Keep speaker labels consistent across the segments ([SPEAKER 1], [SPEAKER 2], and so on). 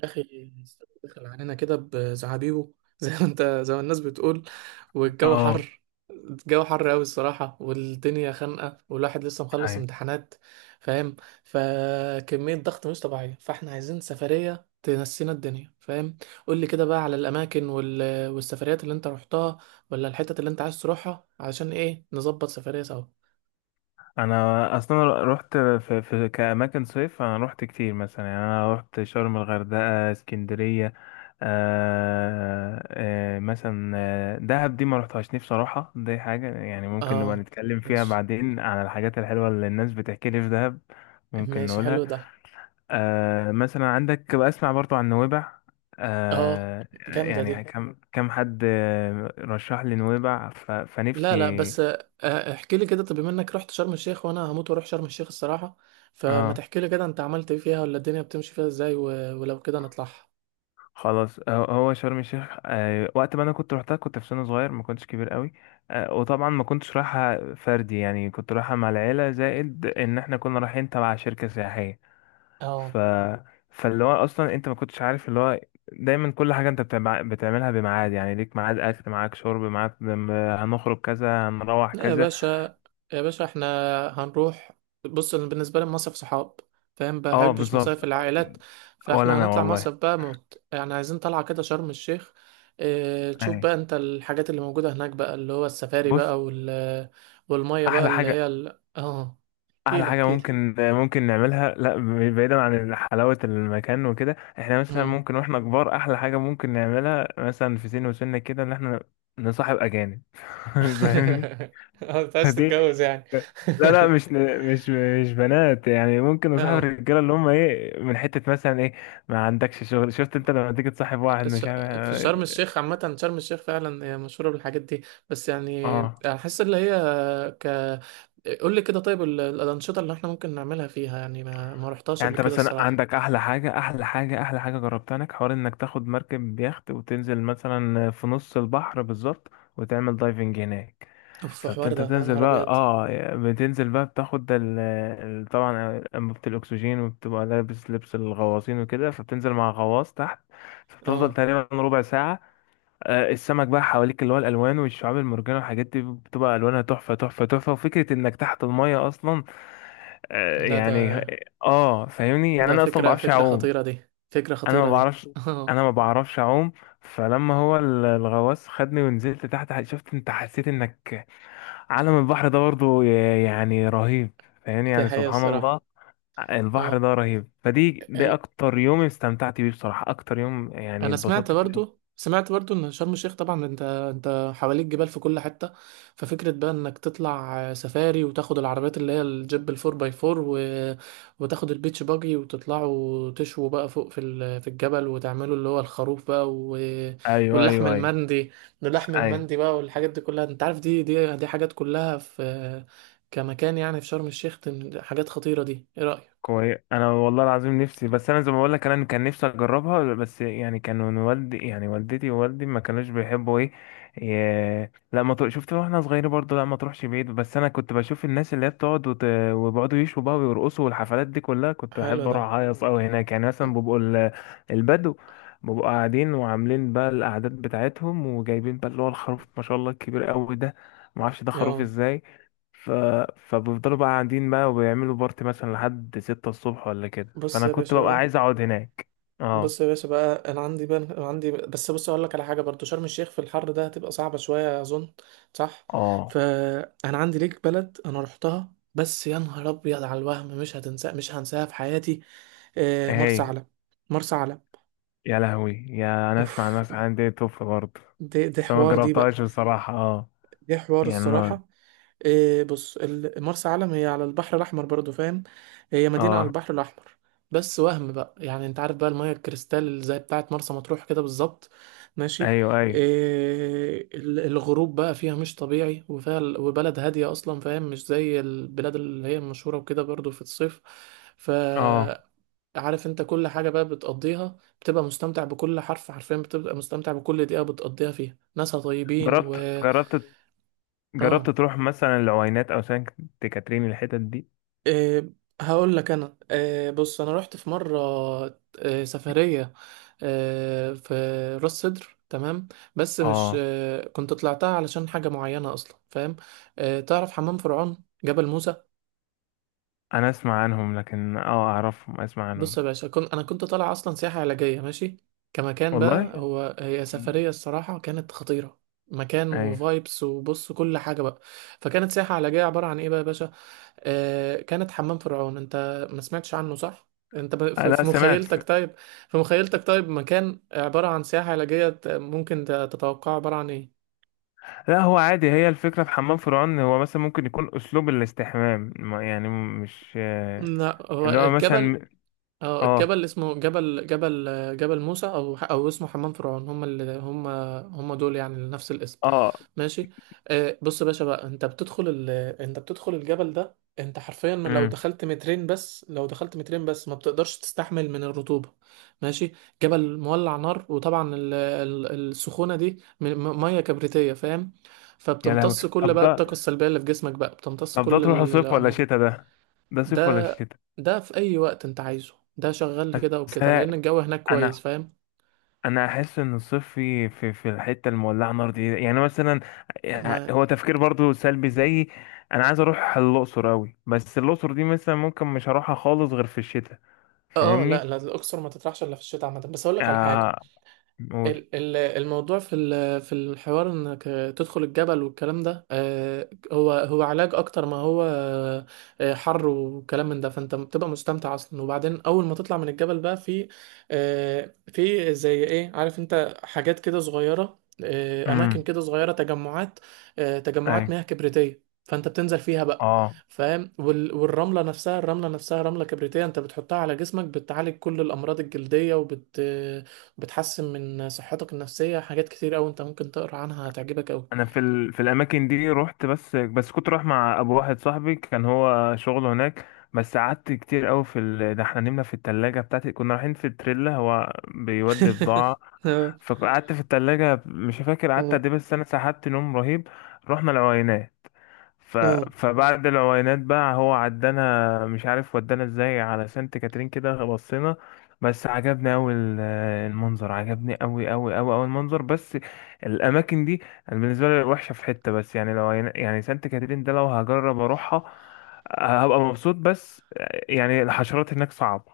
[SPEAKER 1] يا اخي دخل علينا كده بزعابيبه زي ما انت زي ما الناس بتقول والجو
[SPEAKER 2] اه
[SPEAKER 1] حر. الجو حر قوي الصراحه والدنيا خانقه والواحد لسه مخلص
[SPEAKER 2] ايوه
[SPEAKER 1] امتحانات، فاهم؟ فكميه ضغط مش طبيعيه، فاحنا عايزين سفريه تنسينا الدنيا، فاهم؟ قول لي كده بقى على الاماكن والسفريات اللي انت رحتها، ولا الحتت اللي انت عايز تروحها، علشان ايه نظبط سفريه سوا.
[SPEAKER 2] انا اصلا رحت في كاماكن صيف. انا رحت كتير مثلا، يعني انا رحت شرم، الغردقه، اسكندريه. مثلا دهب دي ما رحتهاش، نفسي بصراحه. دي حاجه يعني ممكن نبقى
[SPEAKER 1] اه
[SPEAKER 2] نتكلم فيها
[SPEAKER 1] ماشي.
[SPEAKER 2] بعدين، عن الحاجات الحلوه اللي الناس بتحكي لي في دهب. ممكن
[SPEAKER 1] ماشي
[SPEAKER 2] نقولها.
[SPEAKER 1] حلو ده.
[SPEAKER 2] مثلا عندك بقى، اسمع برضو عن نويبع.
[SPEAKER 1] اه جامده دي.
[SPEAKER 2] يعني كم حد رشح لي نويبع فنفسي.
[SPEAKER 1] لا لا بس احكي لي كده. طب بما انك رحت شرم الشيخ، وانا هموت واروح شرم الشيخ الصراحة، فما
[SPEAKER 2] اه
[SPEAKER 1] تحكي لي كده انت عملت ايه فيها، ولا الدنيا بتمشي فيها ازاي، ولو كده نطلعها.
[SPEAKER 2] خلاص. هو شرم الشيخ وقت ما انا كنت روحتها كنت في سن صغير، ما كنتش كبير قوي. وطبعا ما كنتش رايحه فردي، يعني كنت رايحه مع العيله، زائد ان احنا كنا رايحين تبع شركه سياحيه.
[SPEAKER 1] اه
[SPEAKER 2] ف فاللي هو اصلا انت ما كنتش عارف اللي هو دايما كل حاجه انت بتعملها بميعاد، يعني ليك ميعاد، اكل معاك، شرب معاك، هنخرج كذا، هنروح
[SPEAKER 1] لا يا
[SPEAKER 2] كذا.
[SPEAKER 1] باشا، يا باشا احنا هنروح. بص، أنا بالنسبة لي المصيف صحاب، فاهم؟
[SPEAKER 2] اه
[SPEAKER 1] بحبش
[SPEAKER 2] بالظبط.
[SPEAKER 1] مصايف العائلات،
[SPEAKER 2] ولا
[SPEAKER 1] فاحنا
[SPEAKER 2] انا
[SPEAKER 1] هنطلع
[SPEAKER 2] والله.
[SPEAKER 1] مصيف بقى موت، يعني عايزين طلعة كده شرم الشيخ. اه تشوف
[SPEAKER 2] أيوة.
[SPEAKER 1] بقى انت الحاجات اللي موجودة هناك بقى، اللي هو السفاري
[SPEAKER 2] بص،
[SPEAKER 1] بقى وال، والمية بقى
[SPEAKER 2] احلى
[SPEAKER 1] اللي
[SPEAKER 2] حاجه،
[SPEAKER 1] هي اه
[SPEAKER 2] احلى
[SPEAKER 1] احكيلي
[SPEAKER 2] حاجه
[SPEAKER 1] احكيلي.
[SPEAKER 2] ممكن ممكن نعملها، لا، بعيدا عن حلاوه المكان وكده، احنا مثلا ممكن واحنا كبار احلى حاجه ممكن نعملها مثلا في سن وسنة كده، ان احنا نصاحب اجانب. فاهمني؟
[SPEAKER 1] اه انت عايز
[SPEAKER 2] فدي،
[SPEAKER 1] تتجوز يعني.
[SPEAKER 2] لا مش، مش بنات، يعني ممكن نصاحب
[SPEAKER 1] اه
[SPEAKER 2] الرجاله اللي هم ايه من حته مثلا ايه. ما عندكش شغل. شفت انت لما تيجي تصاحب واحد
[SPEAKER 1] الش-
[SPEAKER 2] مش
[SPEAKER 1] في
[SPEAKER 2] عارف.
[SPEAKER 1] شرم الشيخ عامة، شرم الشيخ فعلا هي مشهورة بالحاجات دي، بس يعني
[SPEAKER 2] اه.
[SPEAKER 1] أحس اللي هي ك، قول لي كده طيب الأنشطة اللي احنا ممكن نعملها فيها، يعني ما رحتهاش
[SPEAKER 2] يعني
[SPEAKER 1] قبل
[SPEAKER 2] انت
[SPEAKER 1] كده
[SPEAKER 2] مثلا
[SPEAKER 1] الصراحة.
[SPEAKER 2] عندك احلى حاجه، احلى حاجه جربتها، انك حوار، انك تاخد مركب بيخت وتنزل مثلا في نص البحر بالظبط، وتعمل دايفنج هناك.
[SPEAKER 1] اوف
[SPEAKER 2] فانت
[SPEAKER 1] الحوار ده، يا
[SPEAKER 2] بتنزل
[SPEAKER 1] نهار
[SPEAKER 2] بقى،
[SPEAKER 1] أبيض.
[SPEAKER 2] اه، بتنزل بقى بتاخد طبعا انبوبه الاكسجين، وبتبقى لابس لبس الغواصين وكده، فبتنزل مع غواص تحت. فبتفضل
[SPEAKER 1] اه
[SPEAKER 2] تقريبا ربع ساعه. السمك بقى حواليك، اللي هو الالوان والشعاب المرجانيه والحاجات دي بتبقى الوانها تحفه، وفكره انك تحت الميه اصلا. آه،
[SPEAKER 1] لا
[SPEAKER 2] يعني
[SPEAKER 1] ده،
[SPEAKER 2] اه فاهمني، يعني
[SPEAKER 1] ده
[SPEAKER 2] انا اصلا ما
[SPEAKER 1] فكرة،
[SPEAKER 2] بعرفش اعوم.
[SPEAKER 1] فكرة
[SPEAKER 2] انا
[SPEAKER 1] خطيرة
[SPEAKER 2] ما
[SPEAKER 1] دي.
[SPEAKER 2] بعرفش،
[SPEAKER 1] اه
[SPEAKER 2] انا ما بعرفش اعوم. فلما هو الغواص خدني ونزلت تحت، شفت انت، حسيت انك عالم البحر ده برضو يعني رهيب. فاهمني،
[SPEAKER 1] دي
[SPEAKER 2] يعني
[SPEAKER 1] حقيقة
[SPEAKER 2] سبحان
[SPEAKER 1] الصراحة.
[SPEAKER 2] الله. البحر
[SPEAKER 1] اه
[SPEAKER 2] ده رهيب. فدي، ده اكتر يوم استمتعت بيه بصراحة، اكتر يوم يعني
[SPEAKER 1] انا سمعت
[SPEAKER 2] اتبسطت فيه.
[SPEAKER 1] برضو، سمعت برضو ان شرم الشيخ طبعا انت حواليك جبال في كل حته. ففكره بقى انك تطلع سفاري وتاخد العربيات اللي هي الجيب الفور باي فور و، وتاخد البيتش باجي وتطلعوا تشووا بقى فوق في الجبل، وتعملوا اللي هو الخروف بقى و،
[SPEAKER 2] ايوه
[SPEAKER 1] واللحم
[SPEAKER 2] ايوه ايوه
[SPEAKER 1] المندي. اللحم
[SPEAKER 2] ايوه
[SPEAKER 1] المندي بقى والحاجات دي كلها انت عارف، دي حاجات كلها في كمكان يعني في شرم الشيخ. حاجات خطيره دي، ايه رايك؟
[SPEAKER 2] كويس. انا والله العظيم نفسي، بس انا زي ما بقول لك، انا كان نفسي اجربها، بس يعني كانوا والدي، يعني والدتي ووالدي ما كانوش بيحبوا ايه، لا ما تروح- شفت، واحنا صغيرين برضه، لا ما تروحش بعيد. بس انا كنت بشوف الناس اللي هي بتقعد وبيقعدوا يشوا بقى ويرقصوا، والحفلات دي كلها كنت
[SPEAKER 1] حلو
[SPEAKER 2] بحب
[SPEAKER 1] ده.
[SPEAKER 2] اروح اهيص قوي هناك. يعني مثلا بيبقوا البدو بيبقوا قاعدين وعاملين بقى القعدات بتاعتهم، وجايبين بقى اللي هو الخروف ما شاء الله الكبير قوي ده، ما اعرفش ده خروف
[SPEAKER 1] اه
[SPEAKER 2] ازاي. ف... فبيفضلوا بقى قاعدين بقى وبيعملوا بارتي مثلا لحد ستة الصبح ولا كده،
[SPEAKER 1] بص
[SPEAKER 2] فأنا
[SPEAKER 1] يا
[SPEAKER 2] كنت
[SPEAKER 1] باشا
[SPEAKER 2] ببقى
[SPEAKER 1] بقى،
[SPEAKER 2] عايز أقعد هناك. اه.
[SPEAKER 1] بص يا باشا بقى انا عندي بقى، عندي بس بص اقول لك على حاجه برضو، شرم الشيخ في الحر ده هتبقى صعبه شويه اظن، صح؟
[SPEAKER 2] اه.
[SPEAKER 1] فانا عندي ليك بلد انا رحتها، بس يا نهار ابيض على الوهم، مش هنساها في حياتي. مرسى
[SPEAKER 2] هي.
[SPEAKER 1] علم. مرسى علم.
[SPEAKER 2] يا لهوي، يا، أنا أسمع
[SPEAKER 1] اوف
[SPEAKER 2] الناس عندي. توف برضه.
[SPEAKER 1] دي
[SPEAKER 2] بس أنا
[SPEAKER 1] حوار دي بقى.
[SPEAKER 2] مجربتهاش بصراحة. اه
[SPEAKER 1] دي حوار
[SPEAKER 2] يعني أنا
[SPEAKER 1] الصراحه. إيه بص، مرسى علم هي على البحر الأحمر برضو، فاهم؟ هي مدينة على
[SPEAKER 2] اه.
[SPEAKER 1] البحر الأحمر. بس وهم بقى، يعني انت عارف بقى المية الكريستال زي بتاعة مرسى مطروح كده بالظبط، ماشي؟
[SPEAKER 2] أيوه أيوه.
[SPEAKER 1] إيه الغروب بقى فيها مش طبيعي، وفيها وبلد هادية أصلا، فاهم؟ مش زي البلاد اللي هي المشهورة وكده برضو في الصيف. ف،
[SPEAKER 2] اه.
[SPEAKER 1] عارف انت كل حاجة بقى بتقضيها بتبقى مستمتع بكل حرف، حرفيا بتبقى مستمتع بكل دقيقة بتقضيها فيها، ناسها طيبين و،
[SPEAKER 2] جربت، جربت، جربت
[SPEAKER 1] اه
[SPEAKER 2] تروح مثلا العوينات أو سانت كاترين، الحتت دي؟
[SPEAKER 1] إيه هقول لك انا، إيه بص انا رحت في مره، إيه سفريه، إيه في راس سدر، تمام؟ بس مش
[SPEAKER 2] اه.
[SPEAKER 1] إيه، كنت طلعتها علشان حاجه معينه اصلا، فاهم؟ إيه تعرف حمام فرعون، جبل موسى؟
[SPEAKER 2] أنا أسمع عنهم لكن، اه، أعرفهم، أسمع
[SPEAKER 1] بص
[SPEAKER 2] عنهم.
[SPEAKER 1] يا باشا، كنت انا كنت طالع اصلا سياحه علاجيه، ماشي؟ كمكان بقى،
[SPEAKER 2] والله.
[SPEAKER 1] هو هي سفريه الصراحه كانت خطيره. مكان
[SPEAKER 2] أيوه.
[SPEAKER 1] وفايبس وبص كل حاجه بقى. فكانت سياحه علاجيه عباره عن ايه بقى يا باشا؟ كانت حمام فرعون. انت ما سمعتش عنه، صح؟ في
[SPEAKER 2] لا سمعت.
[SPEAKER 1] مخيلتك، طيب في مخيلتك طيب، مكان عبارة عن سياحة علاجية، ممكن تتوقع عبارة عن ايه؟
[SPEAKER 2] لا هو عادي، هي الفكرة في حمام فرعون، هو مثلا ممكن يكون أسلوب الاستحمام يعني مش
[SPEAKER 1] لا هو
[SPEAKER 2] اللي هو
[SPEAKER 1] الجبل.
[SPEAKER 2] مثلا.
[SPEAKER 1] اه الجبل
[SPEAKER 2] اه.
[SPEAKER 1] اسمه جبل، جبل موسى، او اسمه حمام فرعون، هم اللي هم، هم دول يعني نفس الاسم.
[SPEAKER 2] اه.
[SPEAKER 1] ماشي. آه بص يا باشا بقى، انت بتدخل الجبل ده، انت حرفيا لو
[SPEAKER 2] امم
[SPEAKER 1] دخلت مترين بس، لو دخلت مترين بس ما بتقدرش تستحمل من الرطوبة، ماشي؟ جبل مولع نار، وطبعا السخونة دي مية كبريتية، فاهم؟
[SPEAKER 2] يا لهوي.
[SPEAKER 1] فبتمتص كل
[SPEAKER 2] طب
[SPEAKER 1] بقى
[SPEAKER 2] ده،
[SPEAKER 1] الطاقة السلبية اللي في جسمك بقى، بتمتص
[SPEAKER 2] طب ده
[SPEAKER 1] كل
[SPEAKER 2] تروحوا صيف ولا
[SPEAKER 1] الأمر.
[SPEAKER 2] شتاء؟ ده ده
[SPEAKER 1] ده
[SPEAKER 2] صيف ولا شتاء؟
[SPEAKER 1] ده في اي وقت انت عايزه، ده شغال كده
[SPEAKER 2] بس
[SPEAKER 1] وكده
[SPEAKER 2] أنا،
[SPEAKER 1] لان الجو هناك كويس،
[SPEAKER 2] أنا،
[SPEAKER 1] فاهم؟
[SPEAKER 2] أنا أحس إن الصيف في الحتة المولعة نار دي، يعني مثلا، يعني
[SPEAKER 1] ما
[SPEAKER 2] هو تفكير برضو سلبي زيي. أنا عايز أروح الأقصر أوي، بس الأقصر دي مثلا ممكن مش هروحها خالص غير في الشتاء.
[SPEAKER 1] اه، لا
[SPEAKER 2] فاهمني؟
[SPEAKER 1] لا الاقصر ما تطرحش الا في الشتاء عامه، بس اقول لك على حاجه.
[SPEAKER 2] آه. قول.
[SPEAKER 1] الموضوع في في الحوار انك تدخل الجبل والكلام ده، هو هو علاج اكتر ما هو حر وكلام من ده. فانت بتبقى مستمتع اصلا، وبعدين اول ما تطلع من الجبل بقى في في زي ايه، عارف انت حاجات كده صغيرة، اماكن
[SPEAKER 2] امم
[SPEAKER 1] كده صغيرة، تجمعات، تجمعات مياه كبريتية، فانت بتنزل فيها بقى،
[SPEAKER 2] اه
[SPEAKER 1] فاهم؟ والرملة نفسها، الرملة نفسها رملة كبريتية، انت بتحطها على جسمك بتعالج كل الامراض الجلدية، وبت بتحسن من صحتك النفسية، حاجات كتير أوي أنت ممكن تقرأ عنها، هتعجبك أوي.
[SPEAKER 2] انا في في الاماكن دي رحت، بس كنت رايح مع ابو واحد صاحبي، كان هو شغله هناك. بس قعدت كتير قوي في ده احنا نمنا في التلاجة بتاعتي، كنا رايحين في التريلا، هو بيودي بضاعة.
[SPEAKER 1] اه
[SPEAKER 2] فقعدت في التلاجة، مش فاكر قعدت
[SPEAKER 1] اه.
[SPEAKER 2] قد ايه، بس انا سحبت نوم رهيب. رحنا العوينات. ف...
[SPEAKER 1] آه.
[SPEAKER 2] فبعد العوينات بقى هو عدانا، مش عارف ودانا ازاي، على سانت كاترين كده بصينا. بس عجبني اوي المنظر. عجبني اوي المنظر. بس الاماكن دي أنا بالنسبه لي وحشه في حته. بس يعني لو يعني سانت كاترين ده لو هجرب اروحها هبقى مبسوط. بس يعني الحشرات هناك صعبه.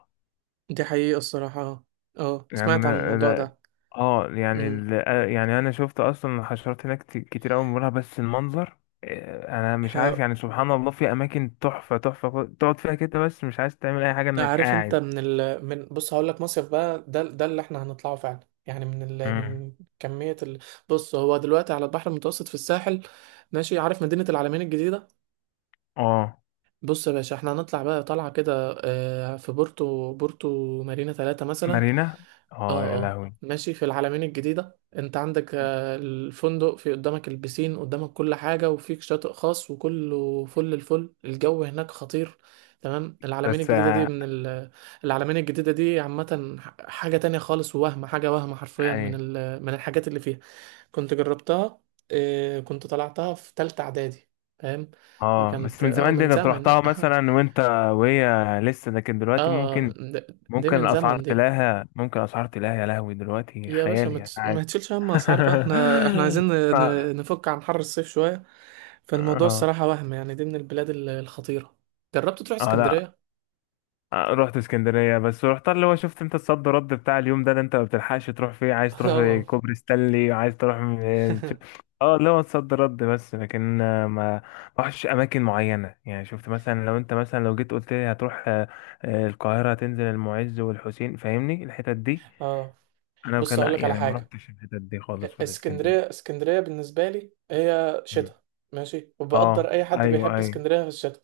[SPEAKER 1] دي حقيقة الصراحة. اه آه.
[SPEAKER 2] يعني
[SPEAKER 1] سمعت عن الموضوع ده.
[SPEAKER 2] اه. يعني
[SPEAKER 1] أمم.
[SPEAKER 2] ال... آه، يعني انا شفت اصلا الحشرات هناك كتير قوي مرة، بس المنظر انا مش عارف.
[SPEAKER 1] آه.
[SPEAKER 2] يعني سبحان الله، في اماكن تحفة تقعد فيها كده، بس مش عايز تعمل اي حاجة، انك
[SPEAKER 1] عارف أنت
[SPEAKER 2] قاعد.
[SPEAKER 1] من ال من، بص هقول لك، مصيف بقى ده ده اللي احنا هنطلعه فعلا، يعني من ال
[SPEAKER 2] امم.
[SPEAKER 1] من، كمية ال، بص هو دلوقتي على البحر المتوسط في الساحل، ماشي؟ عارف مدينة العلمين الجديدة؟
[SPEAKER 2] اه.
[SPEAKER 1] بص يا باشا، احنا هنطلع بقى طلعة كده في بورتو، بورتو مارينا 3 مثلا.
[SPEAKER 2] مارينا. اه يا
[SPEAKER 1] اه اه
[SPEAKER 2] لهوي.
[SPEAKER 1] ماشي، في العلمين الجديدة انت عندك الفندق في قدامك، البسين قدامك، كل حاجة وفيك شاطئ خاص، وكله فل الفل، الجو هناك خطير. تمام. العلمين
[SPEAKER 2] بس
[SPEAKER 1] الجديدة دي من العلمين الجديدة دي عامة حاجة تانية خالص، ووهم، حاجة وهم حرفيا،
[SPEAKER 2] اي.
[SPEAKER 1] من من الحاجات اللي فيها. كنت جربتها كنت طلعتها في تالتة إعدادي، فاهم؟
[SPEAKER 2] اه، بس
[SPEAKER 1] كانت
[SPEAKER 2] من
[SPEAKER 1] اه
[SPEAKER 2] زمان دي
[SPEAKER 1] من
[SPEAKER 2] انت
[SPEAKER 1] زمن.
[SPEAKER 2] رحتها
[SPEAKER 1] اه
[SPEAKER 2] مثلا، وانت وهي لسه. لكن دلوقتي
[SPEAKER 1] اه
[SPEAKER 2] ممكن،
[SPEAKER 1] ده
[SPEAKER 2] ممكن
[SPEAKER 1] من
[SPEAKER 2] الاسعار
[SPEAKER 1] زمن دي.
[SPEAKER 2] تلاقيها، ممكن الاسعار تلاقيها يا لهوي دلوقتي
[SPEAKER 1] يا باشا
[SPEAKER 2] خيالي
[SPEAKER 1] ما
[SPEAKER 2] يعني.
[SPEAKER 1] تشيلش هم اسعار بقى، احنا، احنا عايزين نفك عن حر الصيف شوية، فالموضوع
[SPEAKER 2] اه.
[SPEAKER 1] الصراحة وهم، يعني دي من البلاد الخطيرة. جربت تروح
[SPEAKER 2] اه. لا.
[SPEAKER 1] اسكندرية؟
[SPEAKER 2] رحت اسكندرية، بس رحت اللي هو، شفت انت الصد رد بتاع اليوم ده، اللي انت ما بتلحقش تروح فيه، عايز تروح
[SPEAKER 1] اه.
[SPEAKER 2] كوبري ستانلي، عايز تروح اه اللي هو الصد رد. بس لكن ما رحتش اماكن معينة، يعني شفت مثلا، لو انت مثلا لو جيت قلت لي هتروح القاهرة، تنزل المعز والحسين، فاهمني الحتت دي.
[SPEAKER 1] اه
[SPEAKER 2] انا
[SPEAKER 1] بص
[SPEAKER 2] كان
[SPEAKER 1] اقول لك على
[SPEAKER 2] يعني ما
[SPEAKER 1] حاجة،
[SPEAKER 2] رحتش الحتت دي خالص في
[SPEAKER 1] اسكندرية،
[SPEAKER 2] الاسكندرية.
[SPEAKER 1] اسكندرية بالنسبة لي هي
[SPEAKER 2] مم.
[SPEAKER 1] شتاء، ماشي؟ وبقدر
[SPEAKER 2] اه.
[SPEAKER 1] اي حد
[SPEAKER 2] ايوه
[SPEAKER 1] بيحب
[SPEAKER 2] ايوه
[SPEAKER 1] اسكندرية في الشتاء،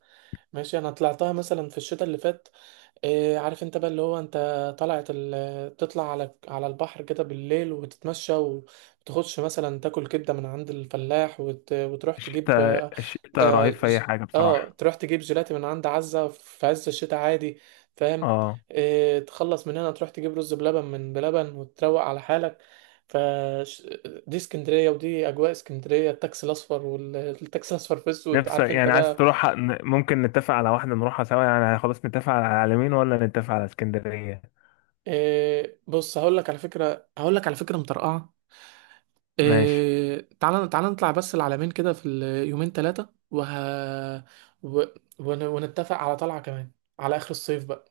[SPEAKER 1] ماشي؟ انا طلعتها مثلا في الشتاء اللي فات. إيه عارف انت بقى اللي هو، انت طلعت تطلع على البحر كده بالليل وتتمشى، وتاخدش مثلا تاكل كبدة من عند الفلاح، وتروح تجيب
[SPEAKER 2] الشتاء
[SPEAKER 1] اه،
[SPEAKER 2] الشتاء
[SPEAKER 1] آه
[SPEAKER 2] رهيب في اي حاجة
[SPEAKER 1] آه،
[SPEAKER 2] بصراحة.
[SPEAKER 1] تروح تجيب جيلاتي من عند عزة في عز الشتاء عادي، فاهم؟
[SPEAKER 2] اه
[SPEAKER 1] إيه تخلص من هنا تروح تجيب رز بلبن من بلبن وتروق على حالك. ف، ش-، دي اسكندرية، ودي أجواء اسكندرية، التاكسي الأصفر، والتاكسي الأصفر في أسود،
[SPEAKER 2] نفسك
[SPEAKER 1] عارف انت
[SPEAKER 2] يعني عايز
[SPEAKER 1] بقى.
[SPEAKER 2] تروح. ممكن نتفق على واحدة نروحها سوا، يعني خلاص نتفق على العلمين، ولا نتفق على اسكندرية؟
[SPEAKER 1] إيه بص هقول لك على فكرة، هقول لك على فكرة مطرقعة،
[SPEAKER 2] ماشي.
[SPEAKER 1] إيه تعالى تعالى نطلع بس العلمين كده في اليومين 3 و... ونتفق على طلعة كمان على آخر الصيف بقى،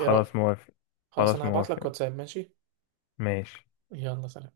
[SPEAKER 1] ايه رأيك؟
[SPEAKER 2] موافق.
[SPEAKER 1] خلاص،
[SPEAKER 2] خلاص
[SPEAKER 1] انا هبعت لك
[SPEAKER 2] موافق.
[SPEAKER 1] واتساب، ماشي؟
[SPEAKER 2] ماشي.
[SPEAKER 1] يلا سلام.